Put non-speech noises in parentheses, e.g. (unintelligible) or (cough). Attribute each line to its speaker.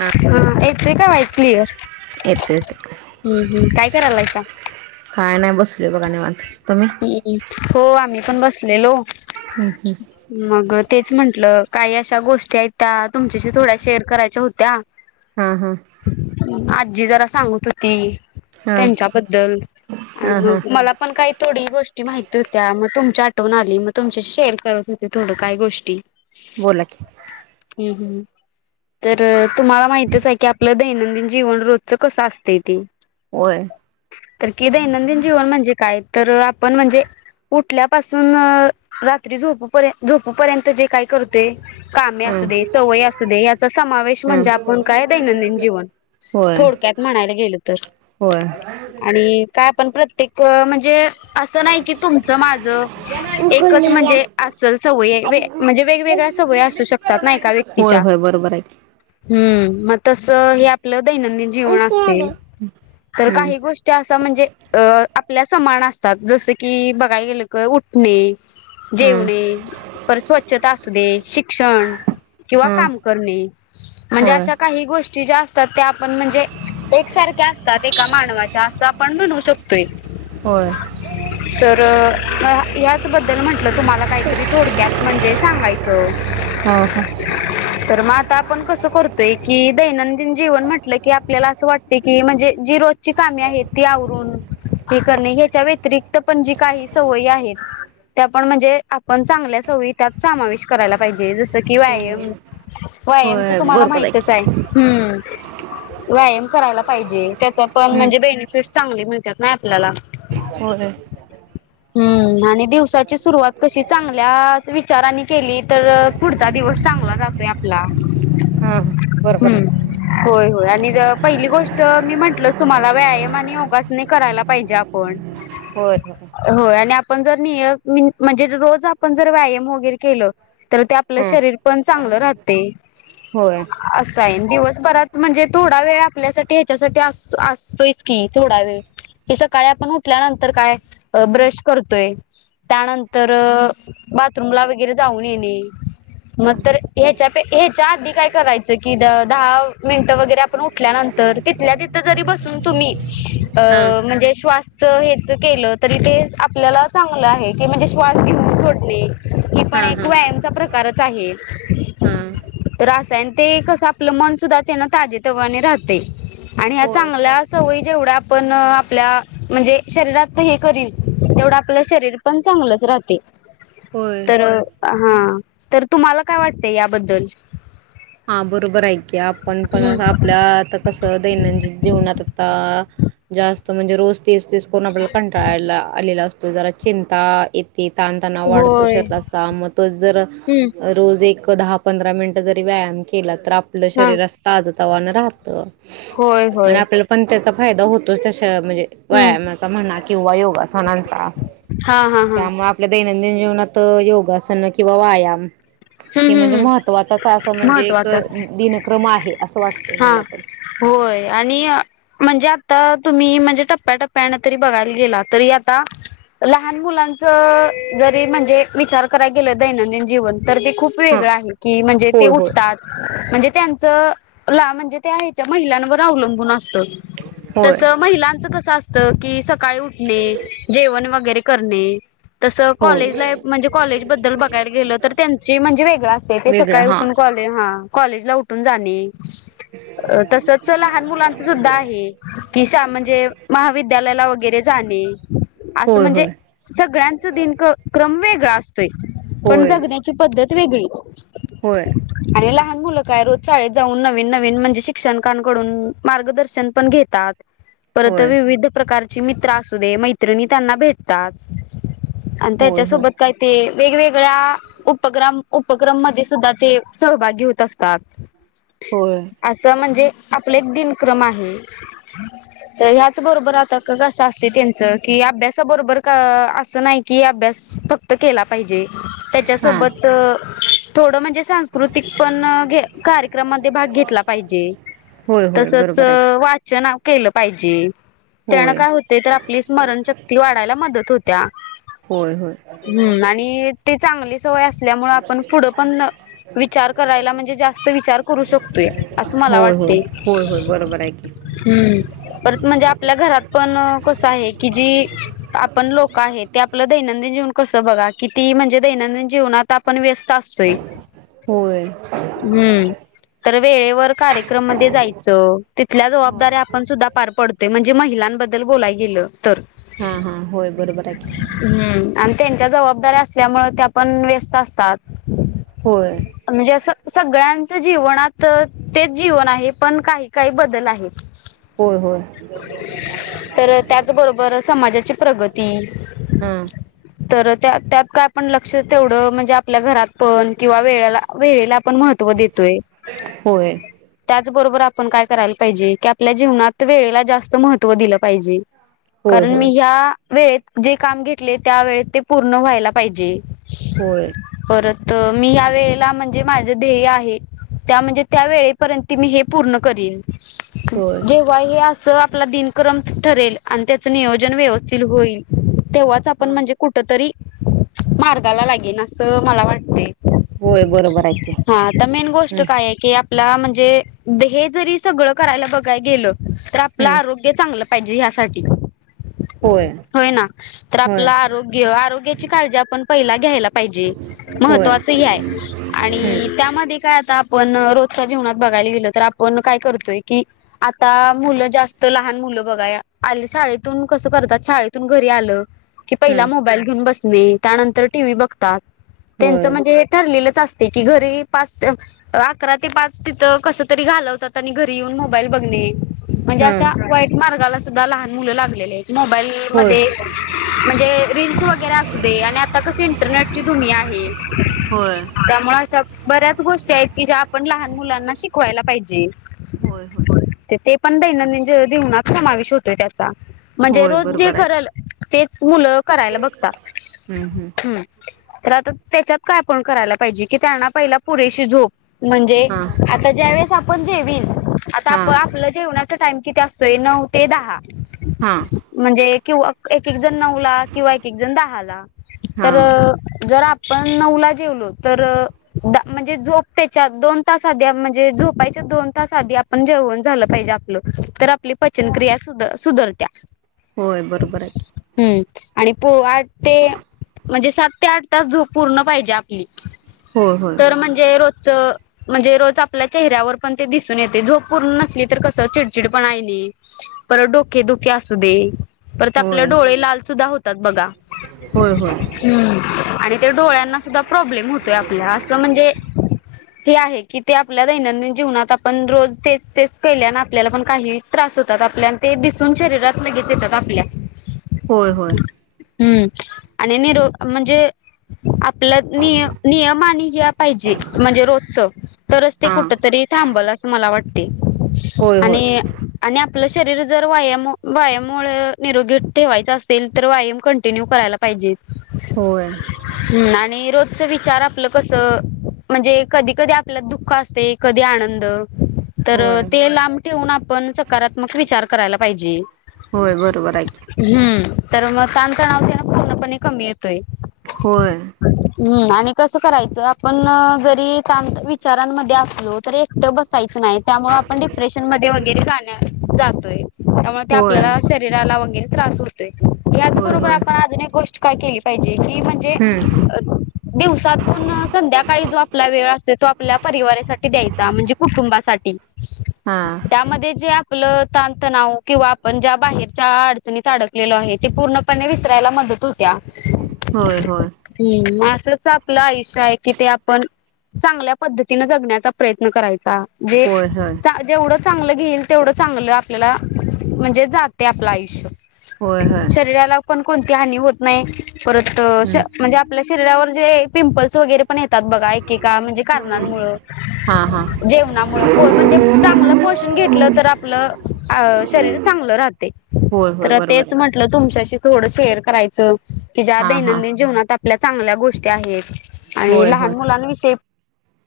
Speaker 1: हा एकच आहे का व्हायच्लिअर.
Speaker 2: येतो येतो
Speaker 1: हम्म हम्म काय करायलाय का.
Speaker 2: काय नाही बसतुले बघाने मात.
Speaker 1: हम्म हो आम्ही पण बसलेलो.
Speaker 2: हम्म हम्म.
Speaker 1: मग तेच म्हंटलं काही अशा गोष्टी आहेत त्या तुमच्याशी थोड्या शेअर करायच्या होत्या.
Speaker 2: हा हा.
Speaker 1: आजी जरा सांगत होती
Speaker 2: हा
Speaker 1: त्यांच्याबद्दल आणि
Speaker 2: हा हा
Speaker 1: मग मला पण काय. थोडी गोष्टी माहिती होत्या मग तुमच्या आठवून आली मग तुमच्याशी शेअर करत होते थोड काय गोष्टी.
Speaker 2: बोला की-
Speaker 1: हम्म हम्म तर तुम्हाला माहितच आहे की आपलं दैनंदिन जीवन रोजच कसं असतय ते.
Speaker 2: होय
Speaker 1: तर कि दैनंदिन जीवन म्हणजे काय तर आपण म्हणजे- उठल्यापासून अं रात्री झोपूपर- झोपूपर्यंत जे काय करते. कामे असू
Speaker 2: हं
Speaker 1: दे, सवय असू दे, याचा समावेश म्हणजे
Speaker 2: हं
Speaker 1: आपण काय दैनंदिनजिवन
Speaker 2: होय
Speaker 1: थोडक्या- त म्हणायला गेल तर.
Speaker 2: होय-
Speaker 1: आणि का पण प्रत्येक म्हणजे आसं नाही कि तुमचं माझं. एकच
Speaker 2: गुलिया
Speaker 1: म्हणजे आसल सवय
Speaker 2: आणि
Speaker 1: म्हणजे वे वेगवेगळ्या
Speaker 2: गुली
Speaker 1: सवयी असू शकतात ना एका
Speaker 2: होय
Speaker 1: व्यक्तीच्या.
Speaker 2: होय बरोबर की
Speaker 1: हुं मग तस हे आपलं दैनंदिन जीवन
Speaker 2: आमची
Speaker 1: असतेय.
Speaker 2: आले
Speaker 1: तर
Speaker 2: हं
Speaker 1: काही गोष्टी असं म्हणजे अं आपल्या समाना- जस की बघाय गेलं की उठणे
Speaker 2: हं
Speaker 1: जेवणे, पर स्वच्छता असू दे, शिक्षण. किंवा
Speaker 2: हं
Speaker 1: काम करणे, म्हणजे
Speaker 2: होय
Speaker 1: अशा काही गोष्टी ज्या- तर त्या आपण म्हणजे, एकसारख्या असतात एका मानवाच्या असं आपण म्हणू शकतोय.
Speaker 2: होय-
Speaker 1: तर- आं ह्याचबद्दल म्हंटलं तुम्हाला काहीतरी थोडक्यात म्हणजे सांगायचं.
Speaker 2: हां हां
Speaker 1: तर मग आता आपण कसं करतोय, की दैनंदिन जीवन म्हटलं की आपल्याला असं वाटत की म्हणजे जी रोजची का- मे आहेत ती आवरून हे करणे हेच्या व्यतिरिक्त पण जी काही सवयी आहेत- त्यां पण म्हणजे आपण चांगल्या सवयी त्यात सामावेश करायला पाहिजे जसं की व्यायम- व्यायम तर
Speaker 2: होय
Speaker 1: तुम्हाला
Speaker 2: बरोबर
Speaker 1: माहितच आहे.
Speaker 2: की
Speaker 1: हुं व्यायम करायला पाहिजे. त्याच पण
Speaker 2: हं
Speaker 1: म्हणजे बेनिफिट चांगले मिळत्यात ना आपल्याला.
Speaker 2: होय-
Speaker 1: हुं आणि दिवसाची सुरुवात कशी चांगल्याच विचारानी केली तर पुढचा दिवस- चांगला जातोय आपला.
Speaker 2: हा बरोबर आहे
Speaker 1: हुं
Speaker 2: की
Speaker 1: होय- होय आणि पहिली गोष्ट मी म्हंटल- तुम्हाला व्यायम आणि योगासने करायला पाहिजे आपण.
Speaker 2: होय ओ
Speaker 1: पण जर निय म म्हणजे रोज आपण जर व्यायाम वगैरे केल तर ते आपलं
Speaker 2: हं
Speaker 1: शरीर पण- चांगल राहतय
Speaker 2: होय
Speaker 1: असाय दिवस- परत म्हणजे थोडा वेळ आपल्यासाठी ह्याच्यासाठी आस -असतोयच की थोडा वेळ. कि सकाळी आपण उठल्यानंतर काय अं ब्रश करतोय. त्यानंतर बाथरूमला वगैरे जाऊन येणे. मग तर ह्याच्यात ह्याच्या आधी काय करायचं की द दहा मिनटं वगैरे आपण उठल्यानं- तर तिथल्या तिथं जरी बसून तुम्ही
Speaker 2: हां
Speaker 1: अं म्हणजे श्वासच हे- त केल तरी ते आपल्याला चांगल आहे की म्हणजे श्वास घेऊन सोडणे हे पण
Speaker 2: हां
Speaker 1: एक
Speaker 2: हां
Speaker 1: व्याय- म चा प्रकारच आहे.
Speaker 2: हां
Speaker 1: तर असायन ते कसं आपलं मन सुद्धा त्यांन ताजेतवाने राहते आणि ह्या
Speaker 2: होय
Speaker 1: चांगल्या सवयी जेवढ्या आपण आपल्यां म्हणजे- शरीरात हे करील तेवढं आपलं शरीर पण चांगलंच राहते.
Speaker 2: होय
Speaker 1: तर हां तर तुम्हाला काय वाटत याबद्दल?
Speaker 2: हां बरोबर हाय की आपण पण
Speaker 1: हम्म
Speaker 2: आता आपल्या आं कसं दैनंदिन जीवनात आता- जास्त म्हणजे रोज तेच तेच करून आपल्याला कंटाळायला यलेला -आलेला असतो जरा चिंता ये- ते ताणतणा वाढतो
Speaker 1: होय
Speaker 2: शरीराचा, मग तोच जर
Speaker 1: हम्म
Speaker 2: रोज एक- दहा पंधरा मिनिटं जरी व्यायाम केला, तर आपलं
Speaker 1: हा
Speaker 2: शरीर असं ताज तवानं राहतं.
Speaker 1: होय
Speaker 2: आणि
Speaker 1: होय
Speaker 2: आपल्याला पण त्याचा फायदा होतोच त्याशा म्हणजे
Speaker 1: हम्म
Speaker 2: व्यायामाचा म्हणा किंवा योगा- सनांचा
Speaker 1: हा हा हा हम्म
Speaker 2: त्यामुळे आपल्या दैनंदिन- ेवत योगासन किंवा व्यायाम हे
Speaker 1: हम्म
Speaker 2: म्हणजे
Speaker 1: हम्म
Speaker 2: महत्त्वाचा असं म्हणजे क
Speaker 1: महत्त्वाचं असतं
Speaker 2: दिनक्रम आहे असं वाटतं
Speaker 1: हा होय आणि म्हणजे आता तुम्ही म्हणजे टप्प्याटप्प्यानं तरी बघायला गेला तरी आता लहान मुलांच जरी म्हणजे विचार करायला गेलं दैनंदिन जीवन तर ते खूप
Speaker 2: हा
Speaker 1: वेगळं आहे की म्हणजे ते
Speaker 2: होय होय
Speaker 1: उठतात म्हणजे त्यांचं ला म्हणजे ते हच्या महिलांवर अवलंबून असत
Speaker 2: होय
Speaker 1: तस महिलांचं कस असत कि सकाळी उठणे जेवण वगैरे करणे तसं कॉलेज
Speaker 2: होय
Speaker 1: लाईफ म्हणजे कॉलेज बद्दल बघायला गेलं तर त्यांची म्हणजे वेगळा असते ते
Speaker 2: वेगळं
Speaker 1: सकाळी
Speaker 2: हा
Speaker 1: उठून कॉल हा कॉलेज ला उठून जाणे
Speaker 2: ह
Speaker 1: अ तसच लहान मुलांच सुद्धा आहे की श म्हणजे महाविद्यालयाला वगैर अस
Speaker 2: होय
Speaker 1: म्हणजे
Speaker 2: होय
Speaker 1: सगळ्यांच दिन क्रम वेगळा पण
Speaker 2: होय
Speaker 1: जगण्याची पद्धत वेगळीच
Speaker 2: होय
Speaker 1: आणि लहान मुल काय रोज शाळेत जाऊन नवीन नवीन म्हणजे शिक्षणकांकडून मार्गदर्शन पण घेतात परत
Speaker 2: होय
Speaker 1: विविध प्रकारची मित्र असू दे मैत्रिणी त्यांना भेटतात अंत
Speaker 2: होय होय
Speaker 1: जसो बत कायत वेगवेगळ्या उपक्रम उपक्रम मध्ये सुद्धा ते सहभागी होत असतात
Speaker 2: होय
Speaker 1: असं म्हणजे आपला एक दिनक्रम आहे तर ह्याच बरोबर आता कस असते त्यांचं की अभ्यासाबरोबर असं नाही की अभ्यास फक्त केला पाहिजे त्याच्या
Speaker 2: हा
Speaker 1: सोबत थोड म्हणजे सांस्कृतिक पण घ कार म भाग घेतला पाहिजे
Speaker 2: होय होय
Speaker 1: तसच
Speaker 2: बरोबर आहे की
Speaker 1: वाचन केलं पाहिजे त्यानं
Speaker 2: होय
Speaker 1: काय होते तर आपली स्मरणशक्ती वाढायला मदत होत्या
Speaker 2: होय होय
Speaker 1: हम्म आणि ते चांगले णच कराण करू शकतो असं मला
Speaker 2: होय
Speaker 1: वाट
Speaker 2: होय होय होय बरोबर आहे की
Speaker 1: हम्म परत म्हणजे आपल्या घरात पण आहे क ज आपण लोक आप दनंदिन जीव क बघा क म्हणजे दन जीवनात आपण व्यस्त असतोय
Speaker 2: होय
Speaker 1: हम्म तर वेळेवर कार्यक्रम म जायचं तिथल्या
Speaker 2: हा
Speaker 1: जबाबदारी्या आपण सुद्धा पार पडतोय म्हणजे म
Speaker 2: हा हा होय बरोबर आहे की
Speaker 1: (unintelligible) जबाबदारी्या असल्यामुळे त्या पण व्यस्त असतात
Speaker 2: होय
Speaker 1: म्हणजे अस सगळ्यां जीवनात तेच जीवन आहे पण काही काही बदल आहे
Speaker 2: होय होय
Speaker 1: तर त्याचबरोबर समाजाची प्रगती
Speaker 2: हा
Speaker 1: तर त्या त्यात काय आपण लक्ष तेवढं म्हणजे आपल्या घरात पण किंवा वेळेला वेळेला आपण म्हहतो त्या
Speaker 2: होय
Speaker 1: त्याबरोबर आपण काय करायला पाहिजे की आपल्या जीवनात वेळेला जास्त महत्त्व दिलं पाहिजे
Speaker 2: होय
Speaker 1: कारण
Speaker 2: होय
Speaker 1: मी ह्या वेळेत जे काम घेतले त्या वेळेत ते पूर्ण व्हायला पाहिजे
Speaker 2: होय
Speaker 1: परत मी या वेळेला म्हणजे माझं ध्येय आहे त्या म्हणजे त्या वळेपर्यंत मी हे पूर्ण कर
Speaker 2: होय
Speaker 1: जेव्हा हे स आपला दिनक्रम ठरेल आणि त्याचं नियोजन व्यवस्थित होईल तेव्हाच आपण
Speaker 2: हा
Speaker 1: म्हणजे कुठ तरी मार्गाला लागेन असं मला वाटते
Speaker 2: होय बरोबर आहेके
Speaker 1: ष्ट काय की आपला म्हणजे हे जरी सगळं करायला बघाय गेलं तर आपलं आरोग्य चांगलं पाहिजे ह्यासाठी
Speaker 2: हो
Speaker 1: होय ना तर आपलं आरोग्य आरोग्याची काळजी आपण पहिला घ्यायला पाहिजे म्हणजे महत्
Speaker 2: होय
Speaker 1: त्वाच हे आहे आणि
Speaker 2: हम्म
Speaker 1: त्यामध्ये काय पण रोजच्या जीवत बघायला गेलं तर आपण काय करतोय की आता मुलं जास्त लहान मुलं बघा या आणि शाळेतून कस करतात शाळेतून घरी आलं की
Speaker 2: हा
Speaker 1: पहिला मोबाईल घेऊन बसणे त्यानंतर टीव्ही बघतात त्यांचं
Speaker 2: होय
Speaker 1: म्हणजे हे ठरलेलंच असत कि घरी पाच ते अकरा ते पाच तिथं कस तरी घालवतात आणि घरी येऊन मोबाईल बघणे म्हणजे
Speaker 2: हा
Speaker 1: अशा वाईट मार्गाला सुद्धा लहान मुलं लागलेले आहेत मोबाईल
Speaker 2: होय
Speaker 1: मध्ये म्हणजे रीलस वगैरे असू दे आणि आता कशी इंटरनेटची दुनिया आहे
Speaker 2: होय
Speaker 1: त्यामुळ अशा बऱ्याच गोष्टी आहेत की ज्या आपण लहान मुलांना शिकवायला पाहिजे
Speaker 2: होय होय
Speaker 1: तर ते पण दैनंदिन ज.. जीवनात समावेश होतोय त्याचा म्हणजे
Speaker 2: होय
Speaker 1: रोज जे
Speaker 2: बरोबर आहे की
Speaker 1: करल तेच मुलं करायला
Speaker 2: हम्म हम्म
Speaker 1: बघतात हम् तर आता त्याच्यात काय आपण करायला पाहिजे की त्यांना पहिला पुरेशी झोप म्हणजे
Speaker 2: हा
Speaker 1: आता ज्या वेळेस आपण जेवील आता
Speaker 2: हा
Speaker 1: आप आपलं जेवणाच टाईम किती असतोय नऊ ते दहा
Speaker 2: हा
Speaker 1: म्हणजे किंवा काय एकएकदा जन नऊला किंवा एक एकजन दहाला
Speaker 2: हा
Speaker 1: तर जर आप पण नऊला जेवलो तर दा म्हणजे झोप त्याच्या दोन तास आधी म्हणजे झोपायच्या दोन तास आधी आपण जेवण झालं पाहिजे आपलं तर आप ली पचनक्रिया सुध. सुधरत्या
Speaker 2: होय बरोबर आहे
Speaker 1: हम्म आणि पो आठ ते म्हणजे सात ते आठ तास झोप पूर्ण पाहिजे आपली
Speaker 2: होय होय
Speaker 1: तर म्हणजे रोज अ. म्हणजे रोज आपल्या चेहऱ्यावर पण ते दिसून येते झोप पूर्ण नसली तर कस चिडचिड पणा लई परत डोके दुखे असू दे परत आपलं डोळे लाल सुद्धा होतात बघा
Speaker 2: होय होय
Speaker 1: हम आणि ते डोळ्यांना सुद्धा प्रॉब्लेम होतोय आपल्या असं म्हणजे हे आहे की ते आपल्या दैनंदिन जीवनात आपण रोज तेच तेच केल्यान आपल्याला पण काही त्रा स होतात आपल्या अन ते दिसून शरीरात लगेच येतात आपल्या
Speaker 2: होय होय
Speaker 1: हम आणि निरो म्हणजे आप आपल्यात निय नियम आणि हे पाहिजे म्हणजे रोजचं तरच ते
Speaker 2: हा
Speaker 1: कुठ तरी थांबल असं मला वाटत
Speaker 2: होय होय
Speaker 1: आणि आणि आ पलं शरीर जर वायम वायममुळें निरोगी ठेवायचं असेल तर वायम कंटिन्यू करायला पाहिजे
Speaker 2: होय
Speaker 1: हम् आणि रोजच विचार आपलं कस म्हणजे कधी कधी आपल्यात दुःख असतय कधी आनंद तर
Speaker 2: होय
Speaker 1: ते लांब ठेऊन आपण सकारात्मक विचार करायला पाहिजे
Speaker 2: होय बरोबर आहे की
Speaker 1: हम् तर मग ताणतणाव तेन पूर्णपणे कमी येतोय
Speaker 2: होय
Speaker 1: हम्म आणि कसं करायचं आपण जरी ताण विचारांमध्ये असलो तरी एकटं बसायच नाही त्यामुळे आपण डिप्रेशन मध्ये वगैरे जाण्या जातोय त्यामुळे ते
Speaker 2: होय
Speaker 1: आपल्याला शरीराला वगैरे त्रास होतोय
Speaker 2: होय
Speaker 1: याचबरोबर
Speaker 2: होय
Speaker 1: आता आजून एक गोष्ट काय केली पाहिजे की म्हणजे
Speaker 2: हम्म
Speaker 1: दिवसातून संध्याकाळी जो आपला आसतोय तो आपल्या परिवारासाठी द्यायचा म्हणजे कुटुंबासाठी
Speaker 2: हा
Speaker 1: त्यामध्ये जे आप पलं तणतणाव किंवा आपण ज्या बाहेरच्या अडचणीत अडकलेलो आहे ते पूर्णपणे विसरायला मदत हो त्या
Speaker 2: होय होय
Speaker 1: हम् असच आपलं आयुष्य आहे कि ते आपण चांगल्या पद्धतीन जगण्याचा प्रयत्न करायचा जे
Speaker 2: होय होय
Speaker 1: चा जेवढं चांगलं घेईल तेवढ चांगलं आपल्याला म्हणजे जातय आपलं आयुष्य
Speaker 2: होय होय
Speaker 1: शरीराला पण कोणती हानी होत नाही परत श.
Speaker 2: हम्म
Speaker 1: म्हणजे आपल्या शरीरावर पिंपल्स वगैरे पण येतात बघा एकेका म्हणजे कारणमुळे
Speaker 2: हा हा
Speaker 1: जेवणामुळे म्हणजे चांगलं पोषण घेतलं तर आपलं शरीर चांगलं राहत
Speaker 2: होय होय बरोबर
Speaker 1: तेच
Speaker 2: आहे.
Speaker 1: म्हटल तुमच्याशी थोडं शेअर करायचं की ज्या
Speaker 2: हा हा
Speaker 1: दैनंदिन जीवनात आपल्या चांगल्या गोष्टी आहेत आणि
Speaker 2: होय
Speaker 1: लहान
Speaker 2: होय.
Speaker 1: मुलांना विषयी